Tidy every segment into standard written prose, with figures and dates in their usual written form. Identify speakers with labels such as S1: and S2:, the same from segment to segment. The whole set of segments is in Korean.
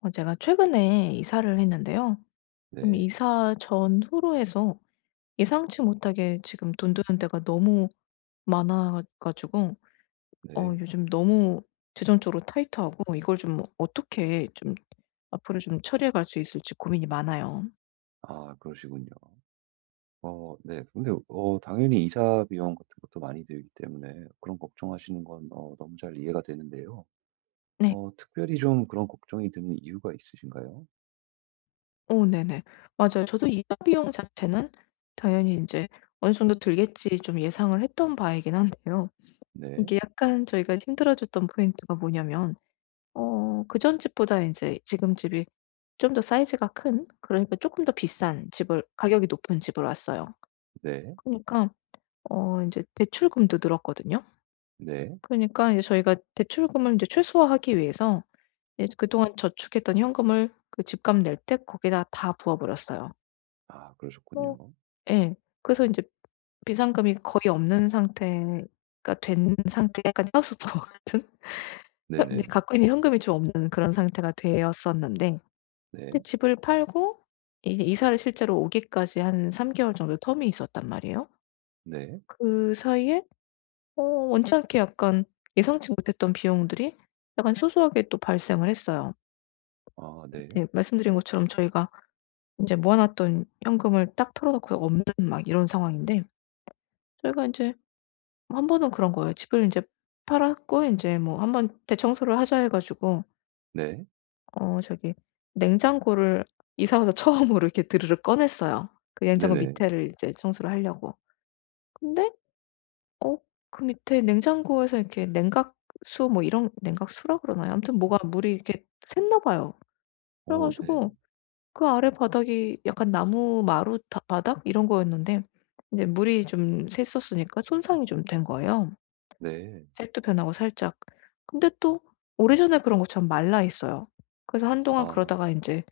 S1: 제가 최근에 이사를 했는데요. 좀
S2: 네.
S1: 이사 전후로 해서 예상치 못하게 지금 돈 드는 데가 너무 많아 가지고
S2: 네.
S1: 요즘 너무 재정적으로 타이트하고, 이걸 좀 어떻게 좀 앞으로 좀 처리해 갈 수 있을지 고민이 많아요.
S2: 아 그러시군요. 네. 근데 당연히 이사 비용 같은 것도 많이 들기 때문에 그런 걱정하시는 건 너무 잘 이해가 되는데요.
S1: 네.
S2: 특별히 좀 그런 걱정이 드는 이유가 있으신가요?
S1: 오, 네네. 맞아요. 저도 이사 비용 자체는 당연히 이제 어느 정도 들겠지 좀 예상을 했던 바이긴 한데요.
S2: 네.
S1: 이게 약간 저희가 힘들어졌던 포인트가 뭐냐면, 그전 집보다 이제 지금 집이 좀 더 사이즈가 큰, 그러니까 쪼끔 더 비싼 집을, 가격이 높은 집으로 왔어요.
S2: 네.
S1: 그러니까 인제 대출금도 늘었거든요.
S2: 네.
S1: 그러니까 이제 저희가 대출금을 인제 최소화하기 위해서 이제 그동안 저축했던 현금을 그 집값 낼 때 거기다 다 부어 버렸어요.
S2: 아
S1: 뭐,
S2: 그러셨군요.
S1: 예. 그래서 인제 비상금이 거의 없는 상태가 된 상태, 약간 하수부 같은? 현 네,
S2: 네네.
S1: 갖고 있는 현금이 좀 없는 그런 상태가 되었었는데,
S2: 네.
S1: 근데 집을 팔고 이 이사를 실제로 오기까지 한 3 개월 정도 텀이 있었단 말이에요.
S2: 네.
S1: 그 사이에 원치 않게 약간 예상치 못했던 비용들이 약간 소소하게 또 발생을 했어요.
S2: 아 네.
S1: 네, 말씀드린 것처럼 저희가 이제 모아 놨던 현금을 딱 털어 놓고 없는, 막 이런 상황인데 저희가 이제 한 번은 그런 거예요. 집을 이제 팔았고 이제 뭐 한 번 대청소를 하자 해 가지고
S2: 네.
S1: 저기, 냉장고를 이사 와서 처음으로 이렇게 드르륵 꺼냈어요. 그 냉장고
S2: 네네.
S1: 밑에를 이제 청소를 하려고. 근데 어 그 밑에 냉장고에서 이렇게 냉각수, 뭐 이런 냉각수라 그러나요? 아무튼 뭐가 물이 이렇게 샜나 봐요. 그래
S2: 오 네.
S1: 가지고 그 아래 바닥이 약간 나무 마루, 다 바닥 이런 거였는데 인제 물이 좀 샜었으니까 손상이 좀 된 거예요,
S2: 네.
S1: 색도 변하고 살짝. 근데 또 오래전에 그런 것처럼 말라 있어요. 그래서
S2: 아
S1: 한동안 그러다가 인제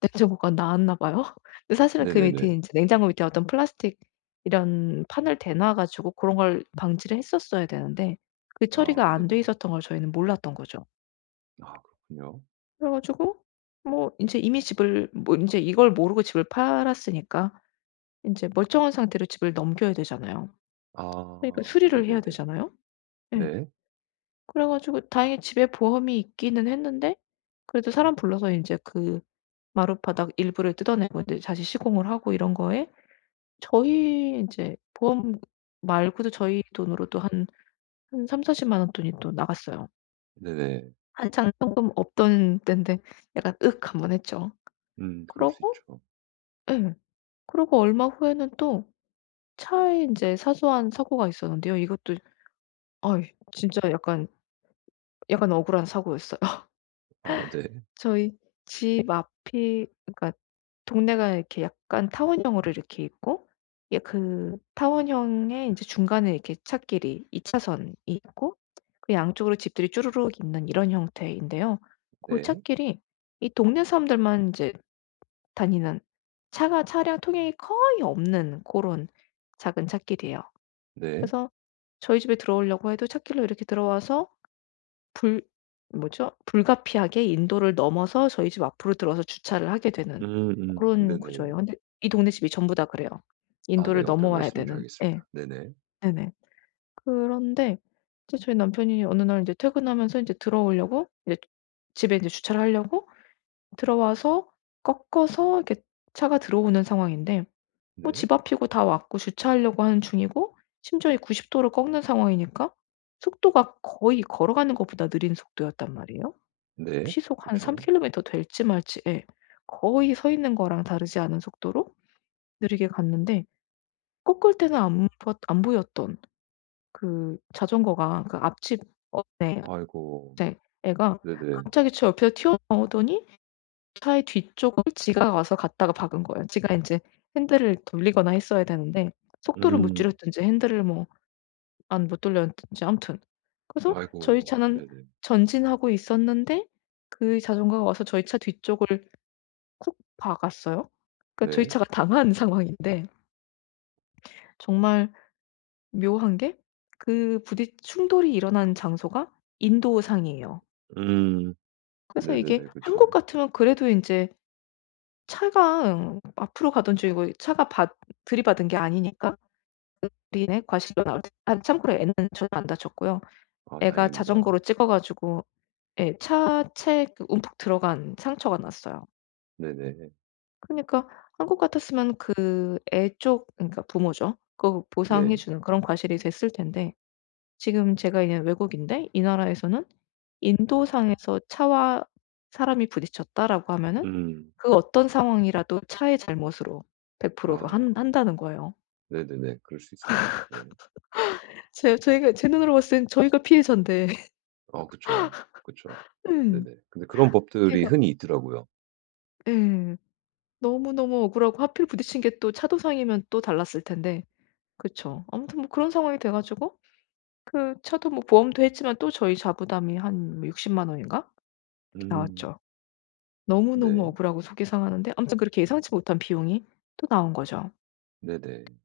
S1: 냉장고가 나왔나 봐요. 근데 사실은 그 밑에,
S2: 네네네.
S1: 이제 냉장고 밑에 어떤 플라스틱 이런 판을 대놔 가지고 그런 걸 방지를 했었어야 되는데, 그
S2: 아
S1: 처리가 안 돼
S2: 네네.
S1: 있었던 걸 저희는 몰랐던 거죠.
S2: 아 그렇군요.
S1: 그래 가지고 뭐 인제 이미 집을, 뭐 인제 이걸 모르고 집을 팔았으니까 인제 멀쩡한 상태로 집을 넘겨야 되잖아요. 그러니까
S2: 아
S1: 수리를 해야
S2: 네네네.
S1: 되잖아요. 예.
S2: 네.
S1: 그래 가지고 다행히 집에 보험이 있기는 했는데, 그래도 사람 불러서 인제 그 마룻바닥 일부를 뜯어내고 인제 다시 시공을 하고 이런 거에, 저희 인제 보험 말고도 저희 돈으로도 한 3 0 4 0원 돈이 또 나갔어요.
S2: 네네.
S1: 한창 현금 없던 때인데 약간 "으악." 한 번 했죠.
S2: 그럴 수
S1: 그러고,
S2: 있죠.
S1: 예. 그러고 얼마 후에는 또 차에 인제 사소한 사고가 있었는데요. 이것도 아이 진짜 약간 억울한 사고였어요.
S2: 아 네.
S1: 저희 집 앞이, 그러니까 동네가 이렇게 약간 타원형으로 이렇게 있고 예, 그 타원형의 인제 중간에 이렇게 찻길이 2 차선이 있고, 그 양쪽으로 집들이 쭈루룩 있는 이런 형태인데요. 고
S2: 네.
S1: 찻길이 이 동네 사람들만 인제 다니는, 차가, 차량 통행이 거의 없는 고런 작은 찻길이에요.
S2: 네.
S1: 그래서 저희 집에 들어오려고 해도 찻길로 이렇게 들어와서, 불 뭐죠, 불가피하게 인도를 넘어서 저희 집 앞으로 들어와서 주차를 하게 되는
S2: 음음.
S1: 고런
S2: 네네네.
S1: 구조예요. 근데 이 동네 집이 전부 다 그래요.
S2: 아 네.
S1: 인도를
S2: 어떤
S1: 넘어와야
S2: 말씀인지
S1: 되는. 예.
S2: 알겠습니다. 네 네.
S1: 네네. 그런데 이제 저희 남편이 어느 날 인제 퇴근하면서 인제 들어오려고 이제 집에 인제 주차를 하려고 들어와서 꺾어서 이렇게 차가 들어오는 상황인데, 뭐
S2: 네.
S1: 집 앞이고 다 왔고 주차하려고 하는 중이고, 심지어 이 90 도를 꺾는 상황이니까 속도가 거의 걸어가는 것보다 느린 속도였단 말이에요.
S2: 네.
S1: 시속 한 3
S2: 그쵸.
S1: 킬로미터 될지 말지, 예. 거의 서 있는 거랑 다르지 않은 속도로 느리게 갔는데, 꺾을 때는 안 보였던 그 자전거가, 그 앞집, 네,
S2: 아이고.
S1: 네, 애가
S2: 네네.
S1: 갑자기 제 옆에서 튀어나오더니 차의 뒤쪽을, 지가 와서 갔다가 박은 거예요. 지가 인제 핸들을 돌리거나 했어야 되는데 속도를 못
S2: 음.
S1: 줄였든지 핸들을 뭐 안 못 돌렸든지 아무튼. 그래서 저희
S2: 아이고.
S1: 차는
S2: 네네.
S1: 전진하고 있었는데 그 자전거가 와서 저희 차 뒤쪽을 콕 박았어요. 그러니까 저희
S2: 네.
S1: 차가 당한 상황인데, 정말 묘한 게 그 부딪 충돌이 일어난 장소가 인도상이에요.
S2: 음.
S1: 그래서 이게
S2: 네네네. 그쵸.
S1: 한국 같으면 그래도 인제 차가 앞으로 가던 중이고 차가 받 들이받은 게 아니니까 우리네 과실로 나올 때, 아 참고로 애는 전혀 안 다쳤고요.
S2: 아
S1: 애가
S2: 다행입니다.
S1: 자전거로 찍어 가지고 예, 차체 그 움푹 들어간 상처가 났어요.
S2: 네네.
S1: 그니까 한국 같았으면 그 애 쪽, 그러니까 부모죠, 그, 보상해
S2: 네.
S1: 주는 그런 과실이 됐을 텐데, 지금 제가 있는 외국인데 이 나라에서는 "인도상에서 차와 사람이 부딪혔다."라고 하면은,
S2: 음.
S1: 그 어떤 상황이라도 차의 잘못으로 100%
S2: 아
S1: 로 한
S2: 아,
S1: 한다는 거예요.
S2: 네네네. 그럴 수 있습니다. 네.
S1: 제 저희가 제 눈으로 봤을 땐 저희가 피해자인데.
S2: 아 그쵸. 그쵸.
S1: 예.
S2: 네네. 근데 그런 법들이
S1: 제가
S2: 흔히 있더라고요.
S1: 예. 너무너무 억울하고, 하필 부딪힌 게 또 차도상이면 또 달랐을 텐데. 그쵸. 아무튼 뭐 그런 상황이 돼 가지고 그, 차도 뭐 보험도 했지만 또 저희 자부담이 한 뭐 6 0만 원인가 이렇게
S2: 음.
S1: 나왔죠. 너무너무
S2: 네.
S1: 억울하고 속이 상하는데, 아무튼 그렇게 예상치 못한 비용이 또 나온 거죠.
S2: 네네.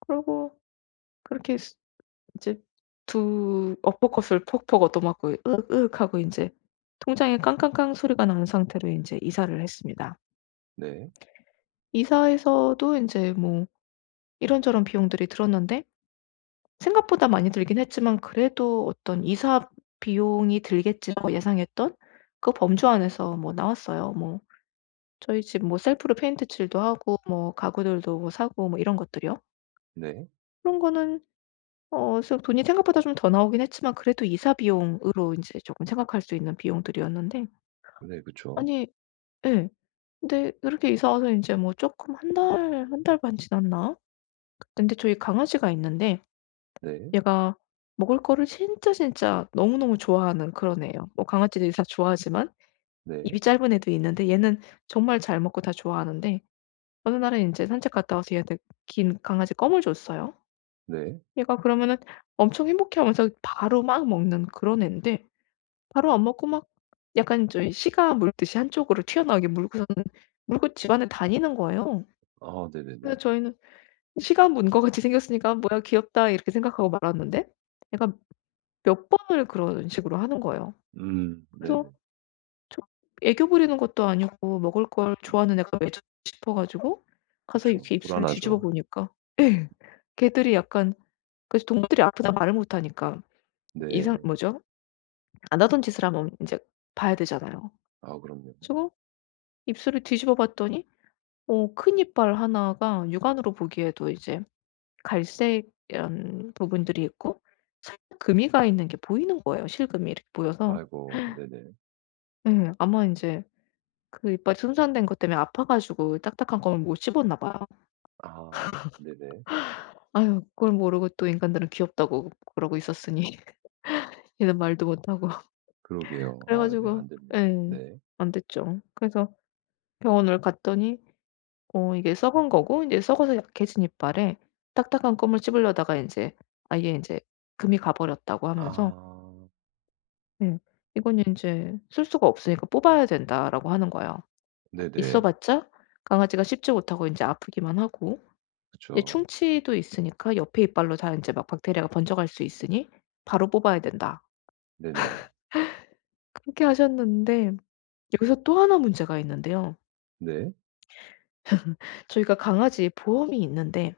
S1: 그러고 그렇게 스 이제 두 어퍼컷을 퍽퍽 얻어맞고 으윽 하고 이제 통장에 깡깡깡 소리가 나는 상태로 이제 이사를 했습니다.
S2: 네.
S1: 이사에서도 이제 뭐 이런저런 비용들이 들었는데, 생각보다 많이 들긴 했지만 그래도 어떤 이사 비용이 들겠지라고 예상했던 그 범주 안에서 뭐 나왔어요. 뭐 저희 집 뭐 셀프로 페인트 칠도 하고 뭐 가구들도 뭐 사고 뭐 이런 것들이요.
S2: 네.
S1: 그런 거는 좀 돈이 생각보다 좀 더 나오긴 했지만 그래도 이사 비용으로 인제 쪼끔 생각할 수 있는 비용들이었는데,
S2: 네. 그쵸.
S1: 아니, 예. 근데 그렇게 이사 와서 인제 뭐 쪼끔, 한 달, 한 달 반 지났나? 근데 저희 강아지가 있는데
S2: 네.
S1: 얘가 먹을 거를 진짜 진짜 너무너무 좋아하는 그런 애예요. 뭐 강아지들이 다 좋아하지만
S2: 네.
S1: 입이 짧은 애도 있는데, 얘는 정말 잘 먹고 다 좋아하는데 어느 날은 인제 산책 갔다 와서 얘한테 긴 강아지 껌을 줬어요.
S2: 네.
S1: 얘가 그러면은 엄청 행복해하면서 바로 막 먹는 그런 애인데, 바로 안 먹고 막 약간 저희 시가 물듯이 한쪽으로 튀어나오게 물고서는 물고 집안을 다니는 거예요.
S2: 아
S1: 그래서
S2: 네네네.
S1: 저희는 시가 문 것 같이 생겼으니까 '뭐야, 귀엽다.' 이렇게 생각하고 말았는데, 얘가 몇 번을 그런 식으로 하는 거예요. 그래서
S2: 네네.
S1: 좀 애교 부리는 것도 아니고 먹을 걸 좋아하는 애가 왜 저러지 싶어 가지고 가서
S2: 그쵸.
S1: 이렇게 입술을 뒤집어
S2: 불안하죠.
S1: 보니까. 예. 걔들이 약간, 그래서 동물들이 아프다 말을 못 하니까 이상,
S2: 네.
S1: 뭐죠, 안 하던 짓을 하면 인제 봐야 되잖아요.
S2: 아 그럼요.
S1: 그래서 입술을 뒤집어 봤더니 큰 이빨 하나가 육안으로 보기에도 이제 갈색 이런 부분들이 있고 살짝 금이 가 있는 게 보이는 거예요, 실금이 이렇게 보여서.
S2: 아이고 네네.
S1: 예. 아마 인제 그 이빨이 손상된 것 때문에 아파 가지고 딱딱한 껌을 못 씹었나 봐요.
S2: 아 네네.
S1: 아유, 그걸 모르고 또 인간들은 귀엽다고 그러고 있었으니 얘는 말도 못하고.
S2: 그러게요.
S1: 그래
S2: 아 네
S1: 가지고,
S2: 안 됐네요.
S1: 예.
S2: 네.
S1: 안 됐죠. 그래서 병원을 갔더니 이게 썩은 거고 인제 썩어서 약해진 이빨에 딱딱한 껌을 씹으려다가 인제 아예 인제 금이 가 버렸다고 하면서
S2: 아
S1: 예, "이거는 인제 쓸 수가 없으니까 뽑아야 된다."라고 하는 거예요. 있어
S2: 네네.
S1: 봤자 강아지가 씹지 못하고 인제 아프기만 하고 이제
S2: 그쵸.
S1: 충치도 있으니까 옆에 이빨로 다 인제 막 박테리아가 번져갈 수 있으니 "바로 뽑아야 된다."
S2: 네네.
S1: 그렇게 하셨는데 여기서 또 하나 문제가 있는데요.
S2: 네.
S1: 저희가 강아지 보험이 있는데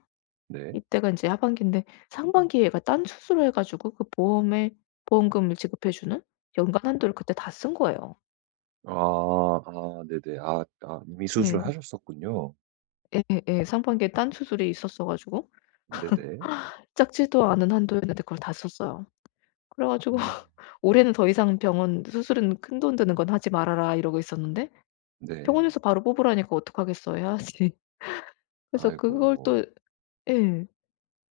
S2: 네.
S1: 이때가 인제 하반기인데, 상반기에 얘가 딴 수술을 해 가지고 그 보험에, 보험금을 지급해 주는 연간 한도를 그때 다 쓴 거예요.
S2: 아 아 네네. 아 아 이미 수술을
S1: 네.
S2: 하셨었군요.
S1: 예예. 상반기에 딴 수술이 있었어 가지고
S2: 네네.
S1: 작지도 않은 한도였는데 그걸 다 썼어요. 그래 가지고
S2: 음
S1: 올해는 더 이상 병원 수술은 "큰 돈 드는 건 하지 말아라." 이러고 있었는데,
S2: 네.
S1: 병원에서 바로 뽑으라니까 어떡하겠어, 해야지. 그래서 그걸
S2: 아이고.
S1: 또, 예.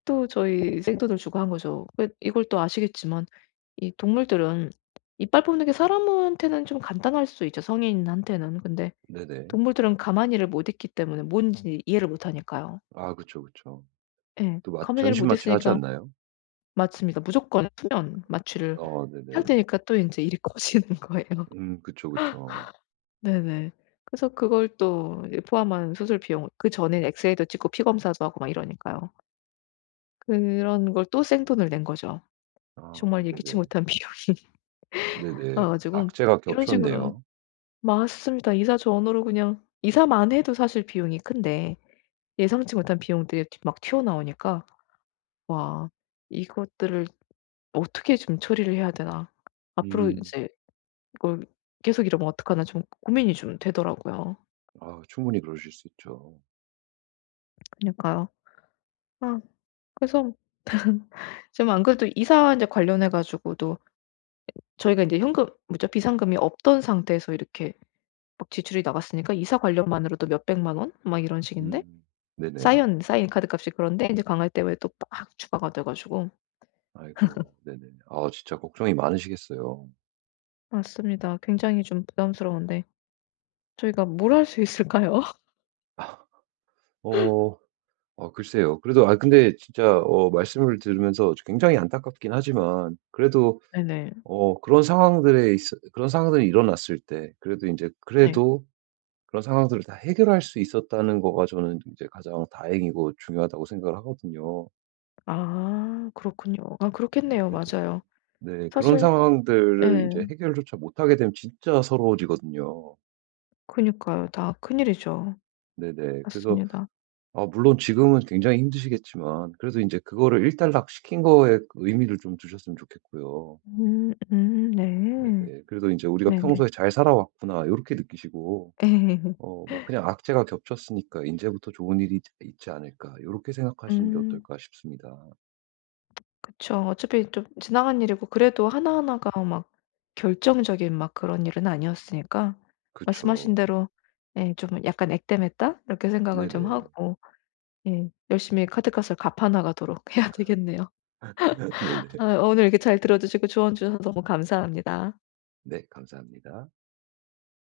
S1: 또 저희 생돈을 주고 한 거죠. 그, 이걸 또 아시겠지만 이 동물들은 이빨 뽑는 게, 사람한테는 좀 간단할 수 있죠, 성인한테는. 근데
S2: 네네.
S1: 동물들은 가만히를 못 있기 때문에, 뭔지 이해를 못 하니까요.
S2: 아 그쵸, 그쵸.
S1: 예.
S2: 또 마
S1: 가만히를
S2: 전신
S1: 못
S2: 마취 하지
S1: 있으니까,
S2: 않나요?
S1: 맞습니다. 무조건 수면 마취를 해야
S2: 네네.
S1: 되니까 또 인제 일이 커지는 거예요.
S2: 그쵸, 그쵸.
S1: 네네. 그래서 그걸 또 이제 포함한 수술 비용, 그전엔 엑스레이도 찍고 피 검사도 하고 막 이러니까요. 그런 걸 또 생돈을 낸 거죠.
S2: 아
S1: 정말 예기치
S2: 네네.
S1: 못한 비용이 나와
S2: 네네.
S1: 가지고.
S2: 악재가
S1: 이런 식으로,
S2: 겹쳤네요.
S1: 맞습니다. 이사 전후로 그냥 이사만 해도 사실 비용이 큰데 예상치 못한 비용들이 튀 막 튀어나오니까, '와, 이것들을 어떻게 좀 처리를 해야 되나. 앞으로 이
S2: 음.
S1: 제 이걸 계속 이러면 어떡하나.' 좀 고민이 좀 되더라고요.
S2: 아 충분히 그러실 수 있죠.
S1: 그니까요. 러아 그래서 지금 안 그래도 이사 이제 관련해 가지고도 저희가 이제 현금, 뭐죠, 비상금이 없던 상태에서 이렇게 막 지출이 나갔으니까 이사 관련만으로도 몇백만 원 막 이런 식인데,
S2: 음.
S1: 쌓
S2: 네네.
S1: 인 쌓인 카드값이 그런데 인제 강할 때 왜 또 빡 추가가 돼 가지고.
S2: 아이고 네네. 아 진짜 걱정이 많으시겠어요.
S1: 맞습니다. 굉장히 좀 부담스러운데, 저희가 뭘 할 수 있을까요?
S2: 어 글쎄요. 그래도 아 근데 진짜 말씀을 들으면서 굉장히 안타깝긴 하지만 그래도
S1: 네네.
S2: 그런 상황들에 있어 그런 상황들이 일어났을 때 그래도 이제
S1: 네.
S2: 그래도 그런 상황들을 다 해결할 수 있었다는 거가 저는 이제 가장 다행이고 중요하다고 생각을 하거든요.
S1: 아 그렇군요. 아 그렇겠네요.
S2: 네네.
S1: 맞아요.
S2: 네. 그런
S1: 사실,
S2: 상황들을 이
S1: 예.
S2: 제 해결조차 못하게 되면 진짜 서러워지거든요.
S1: 그니까요. 다 큰일이죠.
S2: 네네. 그래서
S1: 맞습니다.
S2: 아 물론 지금은 굉장히 힘드시겠지만 그래도 이제 그거를 일단락 시킨 거에 의미를 좀 두셨으면 좋겠고요.
S1: 음음, 네.
S2: 네네. 그래도 이제 '우리가
S1: 네네.
S2: 평소에 잘 살아왔구나.' 이렇게 느끼시고 뭐 '그냥 악재가 겹쳤으니까 이제부터 좋은 일이 있 있지 않을까.' 요렇게 생각하시는 게
S1: 음.
S2: 어떨까 싶습니다.
S1: 그쵸. 어차피 좀 지나간 일이고 그래도 하나하나가 막 결정적인 막 그런 일은 아니었으니까, 말씀하신
S2: 그쵸.
S1: 대로 예 좀 약간 '액땜했다.' 이렇게 생각을 좀
S2: 네네.
S1: 하고, 예 열심히 카드값을 갚아 나가도록 해야 되겠네요.
S2: 네네.
S1: 아 오늘 이렇게 잘 들어 주시고 조언 주셔서 너무 감사합니다.
S2: 네. 감사합니다.